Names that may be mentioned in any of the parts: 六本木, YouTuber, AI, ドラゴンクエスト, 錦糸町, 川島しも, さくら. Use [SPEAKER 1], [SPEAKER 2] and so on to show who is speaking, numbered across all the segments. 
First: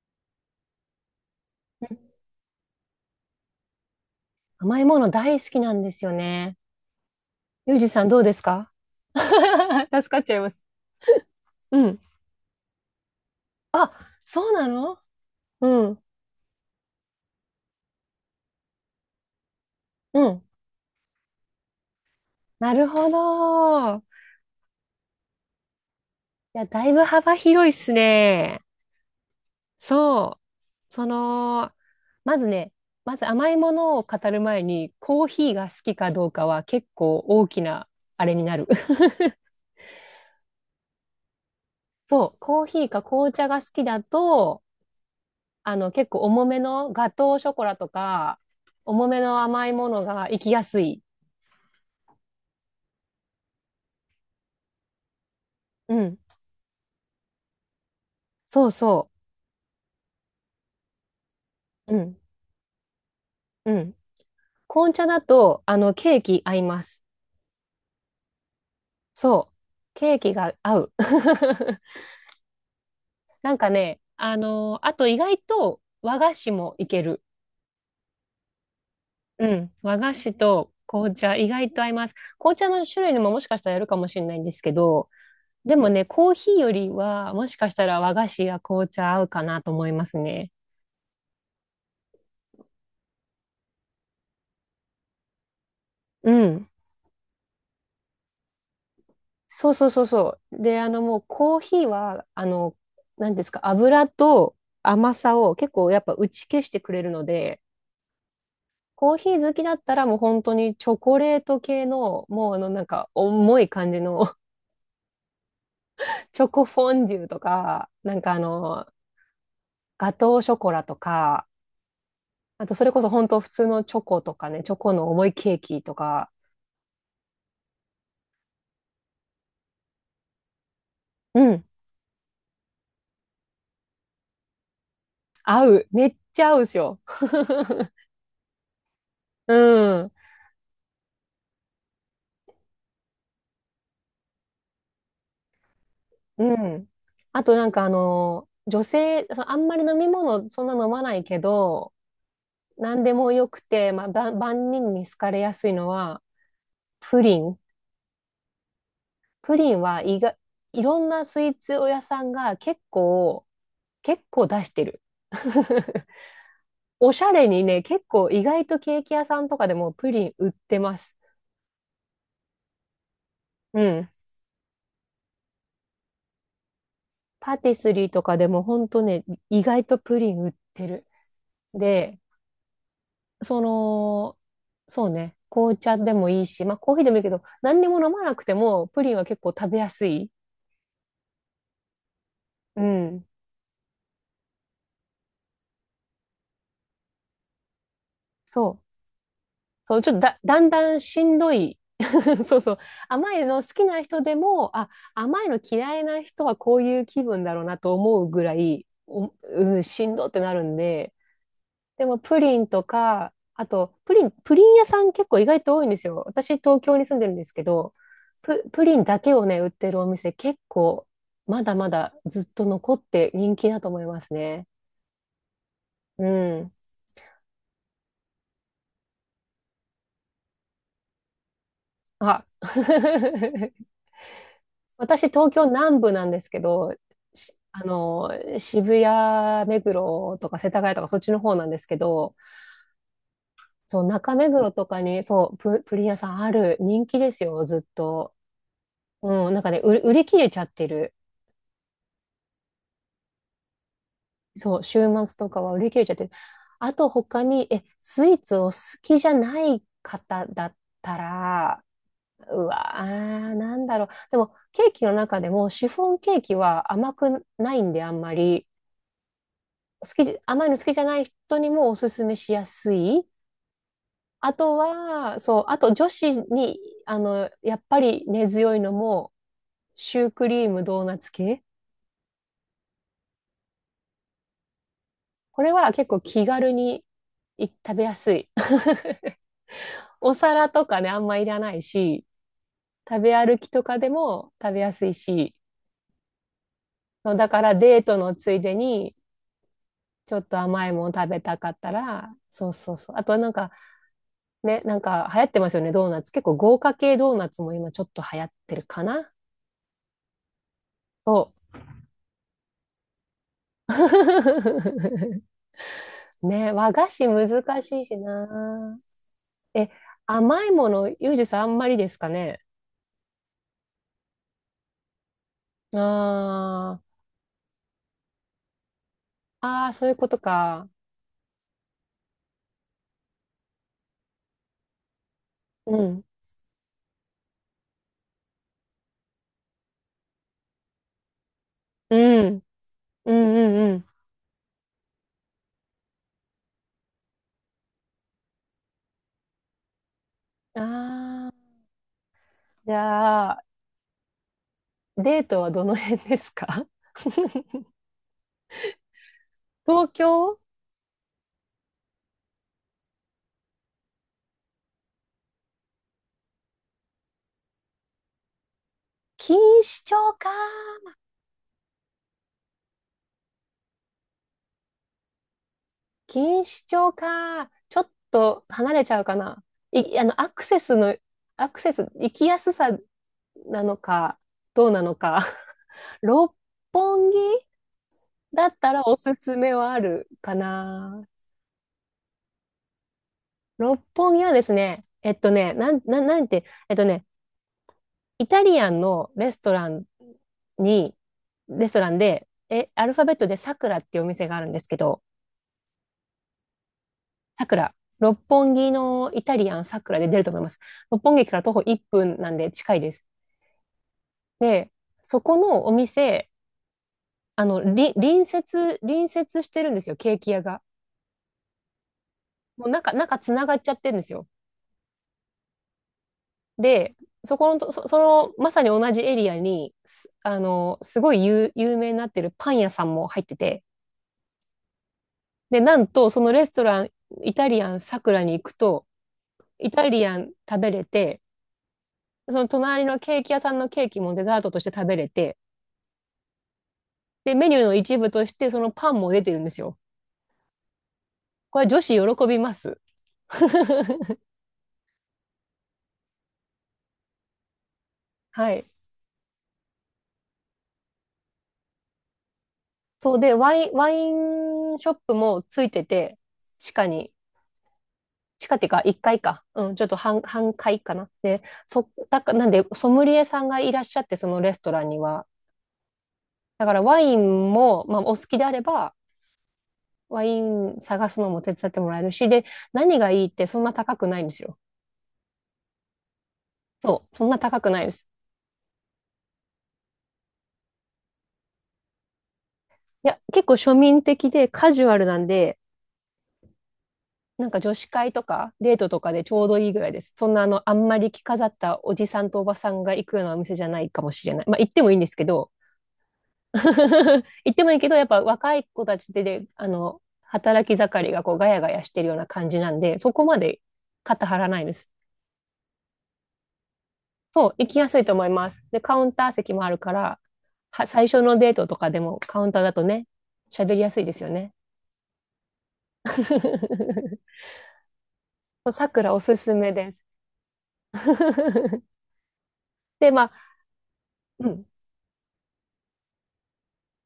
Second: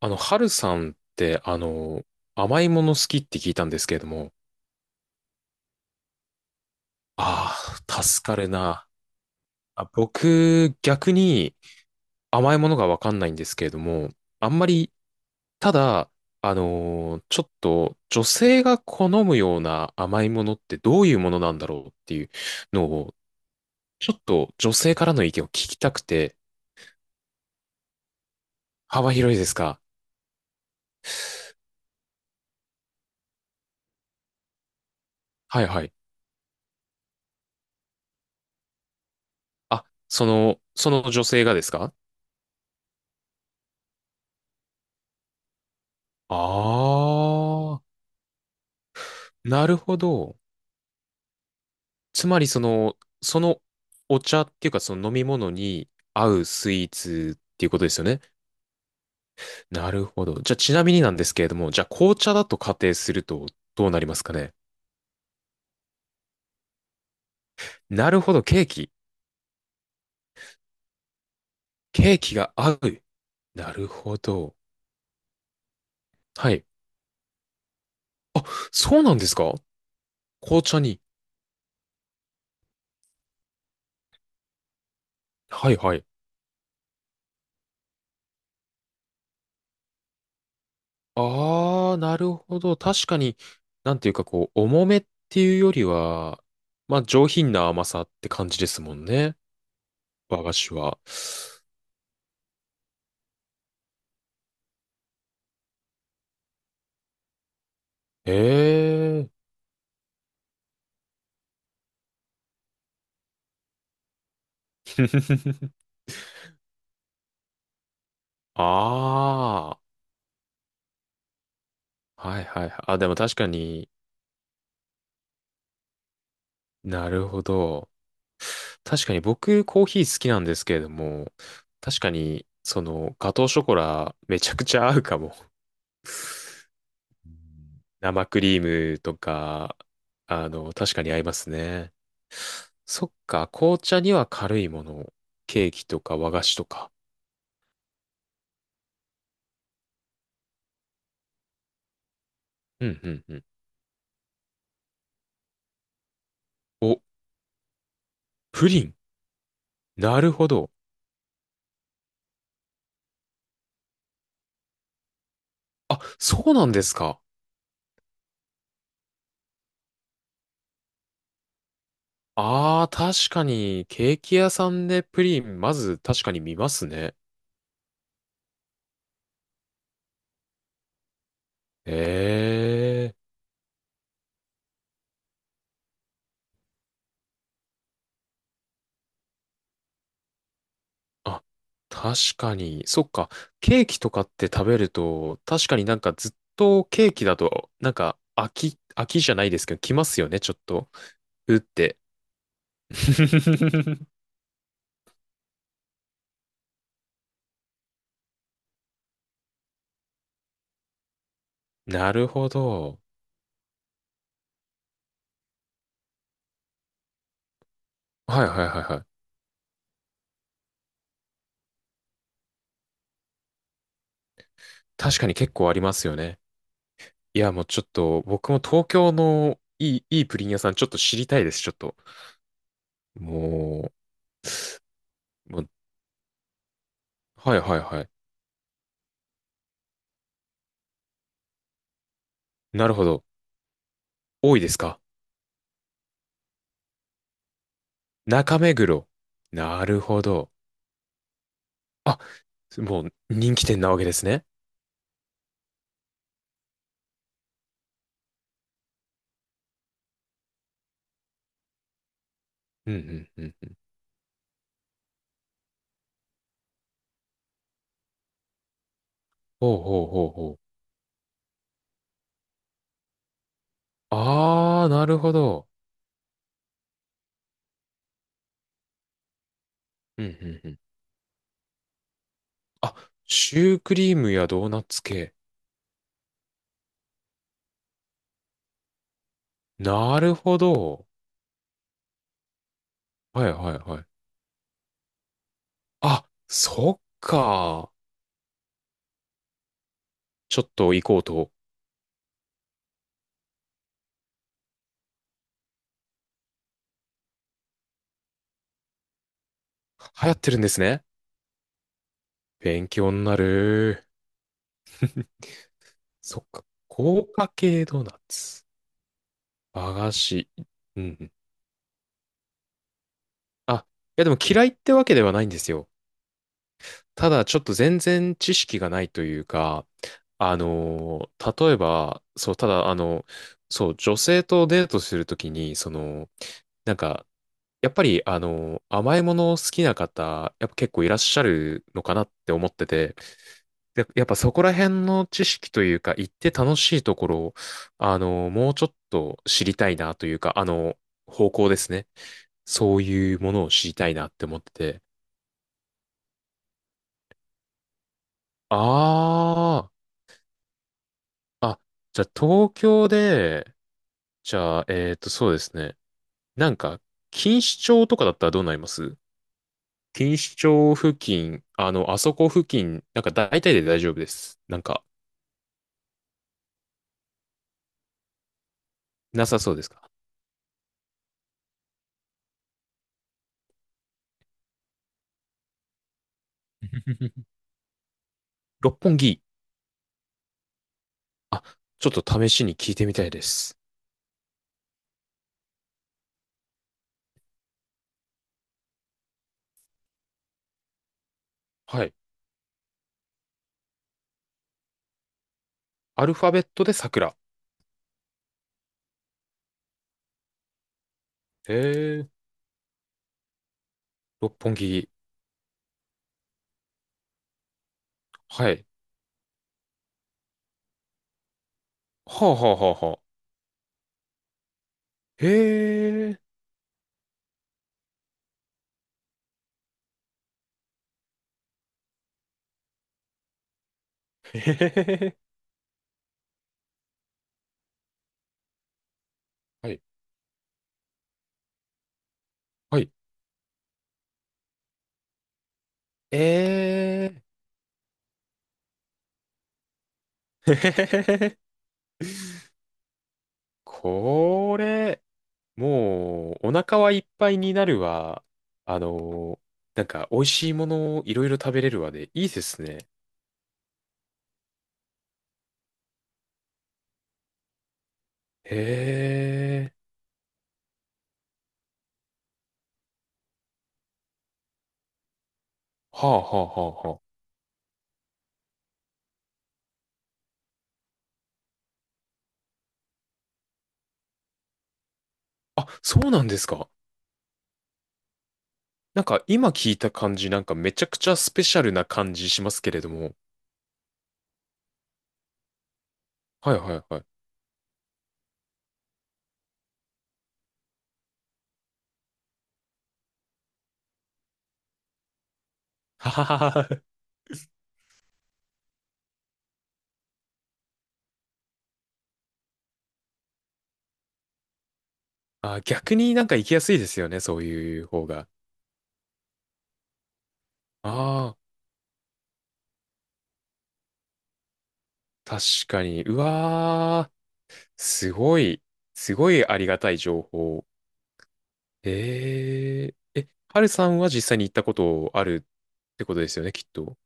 [SPEAKER 1] ハルさんって、
[SPEAKER 2] うん
[SPEAKER 1] 甘いもの好きって聞いたんですけれども、
[SPEAKER 2] 甘いもの大好きなんですよね。ゆ
[SPEAKER 1] あ
[SPEAKER 2] うじ
[SPEAKER 1] あ、
[SPEAKER 2] さんどう
[SPEAKER 1] 助
[SPEAKER 2] で
[SPEAKER 1] か
[SPEAKER 2] す
[SPEAKER 1] る
[SPEAKER 2] か？
[SPEAKER 1] な。あ、
[SPEAKER 2] 助かっちゃいます。
[SPEAKER 1] 僕、逆に
[SPEAKER 2] うん。
[SPEAKER 1] 甘いものがわかんないんですけれど
[SPEAKER 2] あ、
[SPEAKER 1] も、
[SPEAKER 2] そ
[SPEAKER 1] あ
[SPEAKER 2] う
[SPEAKER 1] んま
[SPEAKER 2] な
[SPEAKER 1] り、
[SPEAKER 2] の。う
[SPEAKER 1] た
[SPEAKER 2] ん。
[SPEAKER 1] だ、ちょっと女性が好むような
[SPEAKER 2] う
[SPEAKER 1] 甘い
[SPEAKER 2] ん。
[SPEAKER 1] ものってどういうものなんだろうっていう
[SPEAKER 2] なる
[SPEAKER 1] の
[SPEAKER 2] ほ
[SPEAKER 1] を、
[SPEAKER 2] ど。い
[SPEAKER 1] ちょっと女性からの意見を聞きたくて、
[SPEAKER 2] や、だいぶ幅広いっすね。
[SPEAKER 1] 幅広いですか？
[SPEAKER 2] そう。まずね、まず甘いものを語る前に、コーヒー
[SPEAKER 1] はい
[SPEAKER 2] が好
[SPEAKER 1] はい。
[SPEAKER 2] きかどうかは結構大きなあれになる。
[SPEAKER 1] あ、その女性がですか？
[SPEAKER 2] そう。コーヒーか紅茶が好きだと、結構重めのガトーショコラ
[SPEAKER 1] ああー、
[SPEAKER 2] とか、重めの
[SPEAKER 1] な
[SPEAKER 2] 甘い
[SPEAKER 1] る
[SPEAKER 2] も
[SPEAKER 1] ほ
[SPEAKER 2] のが
[SPEAKER 1] ど。
[SPEAKER 2] 行きやすい。
[SPEAKER 1] つまりその、そのお茶っていうかその飲み物に
[SPEAKER 2] うん。
[SPEAKER 1] 合うスイーツっていうことですよね。
[SPEAKER 2] そうそ
[SPEAKER 1] なるほど。じゃあちなみになんですけれども、じゃあ
[SPEAKER 2] う。う
[SPEAKER 1] 紅
[SPEAKER 2] ん。
[SPEAKER 1] 茶だと仮定すると
[SPEAKER 2] う
[SPEAKER 1] どう
[SPEAKER 2] ん。
[SPEAKER 1] なりますかね。
[SPEAKER 2] 紅茶だと、ケーキ合います。
[SPEAKER 1] なるほど、ケーキ。
[SPEAKER 2] そう。ケーキが合う。
[SPEAKER 1] ケーキが合う。なるほど。
[SPEAKER 2] あと意外と和菓子
[SPEAKER 1] はい。
[SPEAKER 2] もいける。
[SPEAKER 1] あ、そうなんです
[SPEAKER 2] う
[SPEAKER 1] か？
[SPEAKER 2] ん。和菓子
[SPEAKER 1] 紅
[SPEAKER 2] と
[SPEAKER 1] 茶に。
[SPEAKER 2] 紅茶、意外と合います。紅茶の種類にももしかしたらやるかもしれないんですけど、
[SPEAKER 1] は
[SPEAKER 2] で
[SPEAKER 1] い
[SPEAKER 2] も
[SPEAKER 1] は
[SPEAKER 2] ね、
[SPEAKER 1] い。
[SPEAKER 2] コーヒーよりは、もしかしたら和菓子や紅茶合うかなと思いますね。
[SPEAKER 1] あー、なるほど。確かに、なんていうかこう、重めっていうより
[SPEAKER 2] う
[SPEAKER 1] は、
[SPEAKER 2] ん。
[SPEAKER 1] まあ上品な甘さって感じですもんね。
[SPEAKER 2] そうそうそうそ
[SPEAKER 1] 和菓
[SPEAKER 2] う。
[SPEAKER 1] 子
[SPEAKER 2] で、あ
[SPEAKER 1] は。
[SPEAKER 2] のもうコーヒーは、何ですか、油と甘さを結構やっぱ打ち消してくれるので、
[SPEAKER 1] え
[SPEAKER 2] コー
[SPEAKER 1] えー。
[SPEAKER 2] ヒー好きだったらもう本当にチョコレート系の、もうなんか重い感じの チョコフォンデュとか、
[SPEAKER 1] あ
[SPEAKER 2] ガトーショコラとか、
[SPEAKER 1] あ、はいは
[SPEAKER 2] あ
[SPEAKER 1] いは
[SPEAKER 2] と
[SPEAKER 1] い。
[SPEAKER 2] それ
[SPEAKER 1] あ、
[SPEAKER 2] こそ
[SPEAKER 1] でも
[SPEAKER 2] 本
[SPEAKER 1] 確
[SPEAKER 2] 当
[SPEAKER 1] か
[SPEAKER 2] 普通の
[SPEAKER 1] に、
[SPEAKER 2] チョコとかね、チョコの重いケーキとか、
[SPEAKER 1] なるほど。確かに僕コーヒー好きなんですけれども、
[SPEAKER 2] うん、
[SPEAKER 1] 確かにそのガトーショコラめちゃくちゃ合うかも。
[SPEAKER 2] 合う。めっちゃ合うんですよ。
[SPEAKER 1] うん、生クリームと
[SPEAKER 2] う
[SPEAKER 1] か、
[SPEAKER 2] ん。
[SPEAKER 1] 確かに合いますね。そっか、紅茶には軽いもの。ケーキとか和菓
[SPEAKER 2] う
[SPEAKER 1] 子と
[SPEAKER 2] ん。
[SPEAKER 1] か。
[SPEAKER 2] あと女性、そのあんまり飲み物そんな飲まないけど、
[SPEAKER 1] うん
[SPEAKER 2] 何
[SPEAKER 1] う
[SPEAKER 2] で
[SPEAKER 1] ん
[SPEAKER 2] も
[SPEAKER 1] うん。
[SPEAKER 2] よくて、まあ、万万人に好かれやすいのは、
[SPEAKER 1] お、
[SPEAKER 2] プリン。
[SPEAKER 1] プリン。
[SPEAKER 2] プリンは意
[SPEAKER 1] なる
[SPEAKER 2] 外、
[SPEAKER 1] ほど。
[SPEAKER 2] いろんなスイーツ屋さんが結構出してる。
[SPEAKER 1] あ、そうなんです
[SPEAKER 2] お
[SPEAKER 1] か。
[SPEAKER 2] しゃれにね、結構意外とケーキ屋さんとかでもプリン売ってます。
[SPEAKER 1] ああ、確か
[SPEAKER 2] う
[SPEAKER 1] に、
[SPEAKER 2] ん。
[SPEAKER 1] ケーキ屋さんでプリン、まず確かに見ますね。
[SPEAKER 2] パティスリーとかでもほんとね、意外とプリン売ってる。で、
[SPEAKER 1] ええ。
[SPEAKER 2] その、そうね、紅茶でもいいし、まあコーヒーでもいいけど、何にも飲まなくてもプリンは結構食べやすい。
[SPEAKER 1] あ、確か
[SPEAKER 2] う
[SPEAKER 1] に。そっ
[SPEAKER 2] ん。
[SPEAKER 1] か。ケーキとかって食べると、確かになんかずっとケーキだと、なんか飽
[SPEAKER 2] そ
[SPEAKER 1] き、
[SPEAKER 2] う。
[SPEAKER 1] 飽きじゃないですけど、来
[SPEAKER 2] そう、
[SPEAKER 1] ま
[SPEAKER 2] ちょっと
[SPEAKER 1] すよ
[SPEAKER 2] だ、
[SPEAKER 1] ね、ちょ
[SPEAKER 2] だ
[SPEAKER 1] っ
[SPEAKER 2] んだ
[SPEAKER 1] と。
[SPEAKER 2] んしんど
[SPEAKER 1] うっ
[SPEAKER 2] い。
[SPEAKER 1] て。
[SPEAKER 2] そうそう。甘いの好きな 人でも、あ、甘いの嫌いな人はこういう気分だろうなと思うぐらい、お、うん、しんどってなるんで、で
[SPEAKER 1] な
[SPEAKER 2] も
[SPEAKER 1] る
[SPEAKER 2] プ
[SPEAKER 1] ほ
[SPEAKER 2] リンと
[SPEAKER 1] ど。
[SPEAKER 2] か、あと、プリン、プリン屋さん結構意外と多いんですよ。私、東京に住んでるんですけど、
[SPEAKER 1] はいはいは
[SPEAKER 2] プ
[SPEAKER 1] い
[SPEAKER 2] リ
[SPEAKER 1] は
[SPEAKER 2] ンだ
[SPEAKER 1] い。
[SPEAKER 2] けをね、売ってるお店結構、まだまだずっと残って人気だと思いますね。
[SPEAKER 1] 確かに結構ありますよ
[SPEAKER 2] う
[SPEAKER 1] ね。
[SPEAKER 2] ん。
[SPEAKER 1] いや、もうちょっと、僕も東京のいいプリン屋さんちょっと知りたいです、ちょっと。
[SPEAKER 2] あ、
[SPEAKER 1] も
[SPEAKER 2] 私、東
[SPEAKER 1] う、も
[SPEAKER 2] 京
[SPEAKER 1] う
[SPEAKER 2] 南部なんですけど、し
[SPEAKER 1] はいはい
[SPEAKER 2] あ
[SPEAKER 1] はい。
[SPEAKER 2] の、渋谷、目黒とか世田谷とかそっちの方なんですけど、
[SPEAKER 1] なるほど。
[SPEAKER 2] そう、中目
[SPEAKER 1] 多いで
[SPEAKER 2] 黒
[SPEAKER 1] す
[SPEAKER 2] とか
[SPEAKER 1] か？
[SPEAKER 2] に、そう、プリン屋さんある人気ですよ、ずっと。
[SPEAKER 1] 中目黒。
[SPEAKER 2] うん、なんかね、
[SPEAKER 1] なる
[SPEAKER 2] 売
[SPEAKER 1] ほ
[SPEAKER 2] り切れ
[SPEAKER 1] ど。
[SPEAKER 2] ちゃってる。
[SPEAKER 1] あ、もう人気店なわけですね。
[SPEAKER 2] そう、週末とかは売り切れちゃってる。あと他に、え、スイーツを好きじゃない方だったら、う
[SPEAKER 1] うん
[SPEAKER 2] わー、
[SPEAKER 1] うんうん。
[SPEAKER 2] なんだろう。でも、ケーキの中でも、シフォンケーキは甘くないんで、あんまり。
[SPEAKER 1] ほうほう
[SPEAKER 2] 好き
[SPEAKER 1] ほう
[SPEAKER 2] じ、
[SPEAKER 1] ほう。
[SPEAKER 2] 甘いの好きじゃない人にもおすすめしやすい。あと
[SPEAKER 1] あー、なるほ
[SPEAKER 2] は、そう、
[SPEAKER 1] ど。
[SPEAKER 2] あと女子に、やっぱり根強いのも、シ
[SPEAKER 1] うん
[SPEAKER 2] ューク
[SPEAKER 1] う
[SPEAKER 2] リ
[SPEAKER 1] んう
[SPEAKER 2] ー
[SPEAKER 1] ん。
[SPEAKER 2] ムドーナツ系。
[SPEAKER 1] あ、シュークリームやドーナツ系。
[SPEAKER 2] これは結構気軽に食べやすい。
[SPEAKER 1] な
[SPEAKER 2] お
[SPEAKER 1] るほ
[SPEAKER 2] 皿とか
[SPEAKER 1] ど。
[SPEAKER 2] ね、あんまいらないし、食べ
[SPEAKER 1] はい
[SPEAKER 2] 歩き
[SPEAKER 1] はい
[SPEAKER 2] とか
[SPEAKER 1] はい。
[SPEAKER 2] でも食べやすいし、
[SPEAKER 1] あ、そっ
[SPEAKER 2] だから
[SPEAKER 1] か。
[SPEAKER 2] デートのついでに、ちょっと
[SPEAKER 1] ちょっ
[SPEAKER 2] 甘い
[SPEAKER 1] と行
[SPEAKER 2] もの
[SPEAKER 1] こう
[SPEAKER 2] 食べ
[SPEAKER 1] と。
[SPEAKER 2] たかったら、そうそうそう。あとなんかね、なんか流行ってますよね、ドーナツ。結構豪華系ドーナツも今ちょっと流行ってるかな。
[SPEAKER 1] 流行ってるんですね。
[SPEAKER 2] そ
[SPEAKER 1] 勉強になる。
[SPEAKER 2] う。
[SPEAKER 1] そっか。
[SPEAKER 2] ね、和菓子
[SPEAKER 1] 高価
[SPEAKER 2] 難
[SPEAKER 1] 系ド
[SPEAKER 2] し
[SPEAKER 1] ー
[SPEAKER 2] いし
[SPEAKER 1] ナツ。
[SPEAKER 2] な。え、
[SPEAKER 1] 和菓子。
[SPEAKER 2] 甘いも
[SPEAKER 1] うん
[SPEAKER 2] の、ユ
[SPEAKER 1] うん。
[SPEAKER 2] ージさんあんまりですかね。
[SPEAKER 1] あ、いやでも嫌いってわけではないんですよ。
[SPEAKER 2] あー
[SPEAKER 1] ただちょっと全然知識がないという
[SPEAKER 2] あ
[SPEAKER 1] か、
[SPEAKER 2] ー、そういうこと
[SPEAKER 1] あ
[SPEAKER 2] か。
[SPEAKER 1] の例えば、そう、ただ、そう、女性とデートするときに、
[SPEAKER 2] うん。
[SPEAKER 1] なんか、やっぱり、甘いもの好きな方、やっぱ結構いらっしゃるのか
[SPEAKER 2] う
[SPEAKER 1] なって
[SPEAKER 2] ん。
[SPEAKER 1] 思ってて、
[SPEAKER 2] うんうんうん。
[SPEAKER 1] で、やっぱそこら辺の知識というか、行って楽しいところを、もうちょっと知りたいなというか、
[SPEAKER 2] あ
[SPEAKER 1] 方向
[SPEAKER 2] あ、
[SPEAKER 1] ですね。
[SPEAKER 2] じ
[SPEAKER 1] そういうも
[SPEAKER 2] ゃあ、
[SPEAKER 1] のを知りたいなって思ってて、
[SPEAKER 2] デートはどの辺ですか？
[SPEAKER 1] ああ、
[SPEAKER 2] 東京
[SPEAKER 1] あ、じゃあ東京で、じゃあ、そうですね。なんか、錦糸町とかだったらどうなります？
[SPEAKER 2] 錦糸町
[SPEAKER 1] 錦
[SPEAKER 2] か。
[SPEAKER 1] 糸町付近、あそこ付近、なんか大体で大丈夫です。なんか、
[SPEAKER 2] 錦糸町か。ちょっと離れちゃうか
[SPEAKER 1] なさ
[SPEAKER 2] な。
[SPEAKER 1] そうですか？
[SPEAKER 2] い、あの、アクセスの、アクセス、行きやすさなのか、どうなのか。六本木 だっ
[SPEAKER 1] 六
[SPEAKER 2] たらお
[SPEAKER 1] 本
[SPEAKER 2] す
[SPEAKER 1] 木。
[SPEAKER 2] すめはあるかな。
[SPEAKER 1] あ、ちょっと試しに聞いてみたいです。
[SPEAKER 2] 六本木はですね、えっとね、なん、なん、なんて、えっとね、イタリアンのレストランに、レスト
[SPEAKER 1] は
[SPEAKER 2] ラ
[SPEAKER 1] い。
[SPEAKER 2] ンで、え、アルファベットでさくらっていうお店があるんですけど、
[SPEAKER 1] アルファベットで桜。
[SPEAKER 2] さくら、六本木のイタリアンさくらで出ると思います。六本木駅から徒歩1
[SPEAKER 1] へえ、
[SPEAKER 2] 分なんで近いです。
[SPEAKER 1] 六本
[SPEAKER 2] で、
[SPEAKER 1] 木。
[SPEAKER 2] そこのお店、あの、り隣
[SPEAKER 1] はい。
[SPEAKER 2] 接、隣接してるんですよ、ケーキ屋が。
[SPEAKER 1] はあはあ
[SPEAKER 2] もう
[SPEAKER 1] はあはあ。
[SPEAKER 2] 中つながっちゃってるんですよ。
[SPEAKER 1] へえ、
[SPEAKER 2] で、そこのと、そ、その、まさに同じエリアに、すあの、すごい有名になってるパン屋さんも入ってて、
[SPEAKER 1] へへへへ。
[SPEAKER 2] で、なんと、そのレストラン、イタリアンさくらに行くと、イ
[SPEAKER 1] はい。
[SPEAKER 2] タリアン食べれて、その
[SPEAKER 1] は
[SPEAKER 2] 隣
[SPEAKER 1] い。
[SPEAKER 2] のケーキ屋さんのケーキもデザートとして食べれて、
[SPEAKER 1] え
[SPEAKER 2] で、メニューの一部としてそのパンも出てるんですよ。
[SPEAKER 1] え、へへへへへ。
[SPEAKER 2] これ女子喜びます。
[SPEAKER 1] これ、もう、お腹はいっぱいになるわ。
[SPEAKER 2] はい。
[SPEAKER 1] あのなんか、美味しいものをいろいろ食べれるわで、いいですね。
[SPEAKER 2] そうで、ワインショップもついてて、地下に、地
[SPEAKER 1] へ
[SPEAKER 2] 下っていうか1階かいか。う
[SPEAKER 1] え。
[SPEAKER 2] ん、ちょっと半階かな。で、そ、だか、なんで、ソムリエさんがいらっしゃって、そのレストランには。
[SPEAKER 1] はあはあは
[SPEAKER 2] だから
[SPEAKER 1] あ
[SPEAKER 2] ワ
[SPEAKER 1] は
[SPEAKER 2] インも、まあ、お好きであれば、ワイン探すのも手伝ってもらえるし、で、何がいいってそんな高くないんですよ。
[SPEAKER 1] あ。あ、そうなんですか。
[SPEAKER 2] そう、そんな高くないです。
[SPEAKER 1] なんか、今聞いた感じ、なんかめちゃくちゃスペシャルな感じしますけれど
[SPEAKER 2] い
[SPEAKER 1] も。
[SPEAKER 2] や、結構庶民的でカジュアルなんで、
[SPEAKER 1] はいはいはい。
[SPEAKER 2] なんか女子会とかデートとかでちょうどいいぐらいです。そんなあの、あんまり着飾ったおじさんとおばさんが行くようなお店じゃないかもしれない。まあ行ってもいいんですけど、
[SPEAKER 1] はははは。
[SPEAKER 2] 行ってもいいけど、やっぱ若い子たちで、働き盛りがこうガヤガヤしてるような感じなんで、そこまで肩張らないです。
[SPEAKER 1] あ、逆になんか行きやすいですよね、そう
[SPEAKER 2] そう、行き
[SPEAKER 1] いう
[SPEAKER 2] やすい
[SPEAKER 1] 方
[SPEAKER 2] と思い
[SPEAKER 1] が。
[SPEAKER 2] ます。で、カウンター席もあるから、最初
[SPEAKER 1] ああ、
[SPEAKER 2] のデートとかでもカウンターだとね、喋りやすいですよね。
[SPEAKER 1] 確かに。うわ ー、すごい、
[SPEAKER 2] そうさくら
[SPEAKER 1] す
[SPEAKER 2] お
[SPEAKER 1] ご
[SPEAKER 2] す
[SPEAKER 1] い
[SPEAKER 2] す
[SPEAKER 1] あり
[SPEAKER 2] め
[SPEAKER 1] がた
[SPEAKER 2] で
[SPEAKER 1] い
[SPEAKER 2] す。
[SPEAKER 1] 情報。え
[SPEAKER 2] で、
[SPEAKER 1] え
[SPEAKER 2] ま
[SPEAKER 1] え、
[SPEAKER 2] あ、
[SPEAKER 1] ハルさんは実際に
[SPEAKER 2] う
[SPEAKER 1] 行った
[SPEAKER 2] ん、
[SPEAKER 1] ことあるってことですよね、きっと。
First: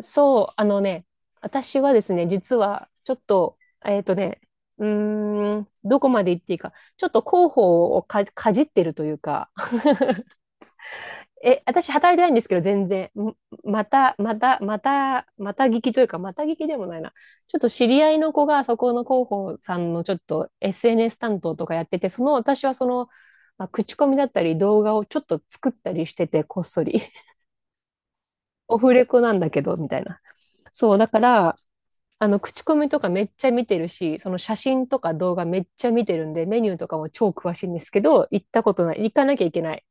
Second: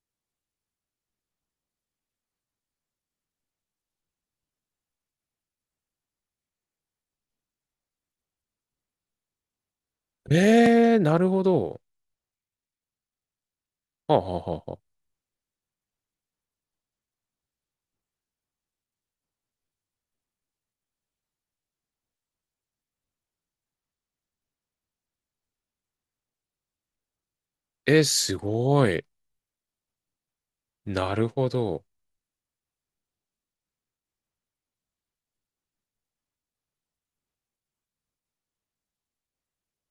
[SPEAKER 2] そう、あのね、私はですね、実は、ちょっと、えっとね、うーん、どこまで行っていいか、ちょっと広報をかじってるというか、
[SPEAKER 1] ええ、なるほ
[SPEAKER 2] え、
[SPEAKER 1] ど。
[SPEAKER 2] 私働いてないんですけど、全然。また、
[SPEAKER 1] はあ、は
[SPEAKER 2] ま
[SPEAKER 1] あ
[SPEAKER 2] た、
[SPEAKER 1] はあ
[SPEAKER 2] ま
[SPEAKER 1] はあ、
[SPEAKER 2] た、また聞きというか、また聞きでもないな。ちょっと知り合いの子が、そこの広報さんのちょっと SNS 担当とかやってて、その私はその、まあ、口コミだったり動画をちょっと作ったりしてて、こっそり。
[SPEAKER 1] えす
[SPEAKER 2] オ
[SPEAKER 1] ご
[SPEAKER 2] フ
[SPEAKER 1] い。
[SPEAKER 2] レコなんだけど、みたいな。そう、だ
[SPEAKER 1] な
[SPEAKER 2] か
[SPEAKER 1] るほ
[SPEAKER 2] ら、
[SPEAKER 1] ど。
[SPEAKER 2] 口コミとかめっちゃ見てるし、その写真とか動画めっちゃ見てるんで、メニューとかも超詳しいんですけど、行ったことない。行かなきゃいけない。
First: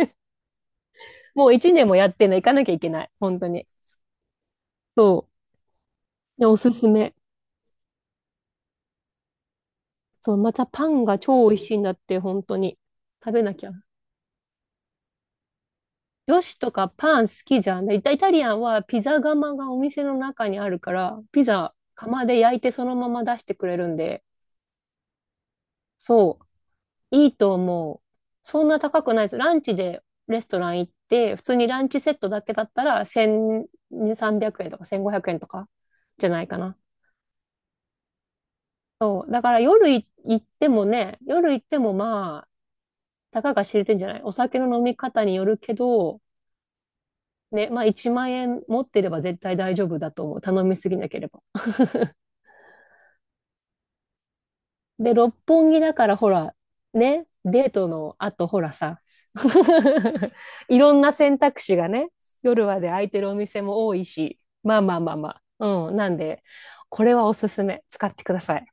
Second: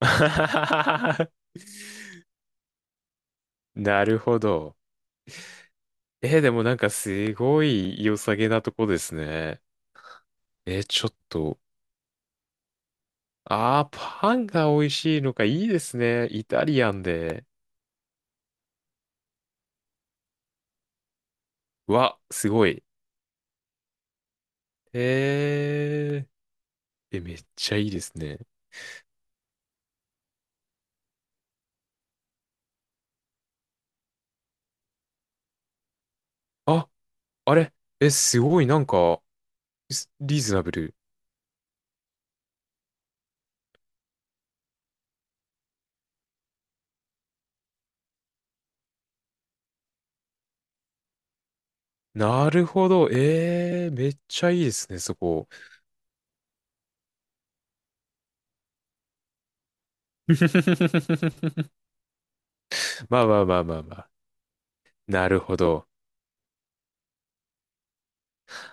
[SPEAKER 2] もう一年もやってんの行かなきゃいけない。本当に。
[SPEAKER 1] なるほど。
[SPEAKER 2] そう。
[SPEAKER 1] え、
[SPEAKER 2] で、
[SPEAKER 1] で
[SPEAKER 2] お
[SPEAKER 1] も
[SPEAKER 2] す
[SPEAKER 1] なん
[SPEAKER 2] す
[SPEAKER 1] か
[SPEAKER 2] め。
[SPEAKER 1] すごい良さげなとこですね。
[SPEAKER 2] そう、また
[SPEAKER 1] え
[SPEAKER 2] パン
[SPEAKER 1] ちょっ
[SPEAKER 2] が超美
[SPEAKER 1] と。
[SPEAKER 2] 味しいんだって、本当に。食べなきゃ。
[SPEAKER 1] ああ、パンが美味しいのか、いいですね。
[SPEAKER 2] 女
[SPEAKER 1] イ
[SPEAKER 2] 子
[SPEAKER 1] タ
[SPEAKER 2] と
[SPEAKER 1] リ
[SPEAKER 2] か
[SPEAKER 1] アン
[SPEAKER 2] パン好
[SPEAKER 1] で。
[SPEAKER 2] きじゃん。でイタリアンはピザ窯がお店の中にあるから、ピザ
[SPEAKER 1] うわ、
[SPEAKER 2] 窯で
[SPEAKER 1] す
[SPEAKER 2] 焼い
[SPEAKER 1] ご
[SPEAKER 2] てそ
[SPEAKER 1] い。
[SPEAKER 2] のまま出してくれるんで、
[SPEAKER 1] え
[SPEAKER 2] そう、い
[SPEAKER 1] め
[SPEAKER 2] い
[SPEAKER 1] っ
[SPEAKER 2] と
[SPEAKER 1] ちゃいい
[SPEAKER 2] 思
[SPEAKER 1] で
[SPEAKER 2] う。
[SPEAKER 1] すね。
[SPEAKER 2] そんな高くないです。ランチでレストラン行って、普通にランチセットだけだったら1300円とか1500円とかじゃないかな。
[SPEAKER 1] あ、あれえ、すごい、なんか、
[SPEAKER 2] そう、だから夜
[SPEAKER 1] スリー
[SPEAKER 2] 行っ
[SPEAKER 1] ズナ
[SPEAKER 2] て
[SPEAKER 1] ブ
[SPEAKER 2] も
[SPEAKER 1] ル。
[SPEAKER 2] ね、夜行ってもまあ、たかが知れてんじゃないお酒の飲み方によるけど、ね、まあ1万円持ってれば絶対大丈夫だと思う。頼みすぎなければ。
[SPEAKER 1] なるほど。ええー、めっちゃいいですね、
[SPEAKER 2] で、
[SPEAKER 1] そ
[SPEAKER 2] 六
[SPEAKER 1] こ。
[SPEAKER 2] 本木だからほら、ね、デートの後ほらさ、いろんな選択肢 がね、夜まで空いて
[SPEAKER 1] まあ
[SPEAKER 2] るお
[SPEAKER 1] まあま
[SPEAKER 2] 店
[SPEAKER 1] あまあ
[SPEAKER 2] も多
[SPEAKER 1] ま
[SPEAKER 2] い
[SPEAKER 1] あ。
[SPEAKER 2] し、まあまあまあ
[SPEAKER 1] な
[SPEAKER 2] ま
[SPEAKER 1] る
[SPEAKER 2] あ。
[SPEAKER 1] ほど。
[SPEAKER 2] うん、なんで、これはおすすめ。使ってください。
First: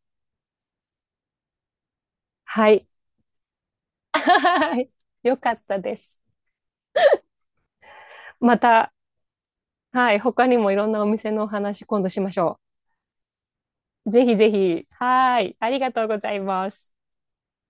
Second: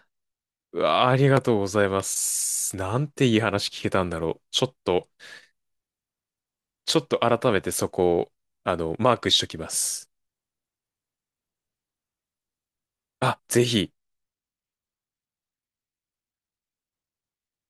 [SPEAKER 1] うわあ、ありがとうございま
[SPEAKER 2] は
[SPEAKER 1] す。
[SPEAKER 2] い。
[SPEAKER 1] なんていい話聞けたんだろう。ちょっ と、
[SPEAKER 2] よかったです。
[SPEAKER 1] ちょっと改めてそこを、
[SPEAKER 2] また、
[SPEAKER 1] マークしときます。
[SPEAKER 2] はい、他にもいろんなお店のお話今度しましょう。
[SPEAKER 1] あ、ぜひ。
[SPEAKER 2] ぜひぜひ。はーい。ありがとうございます。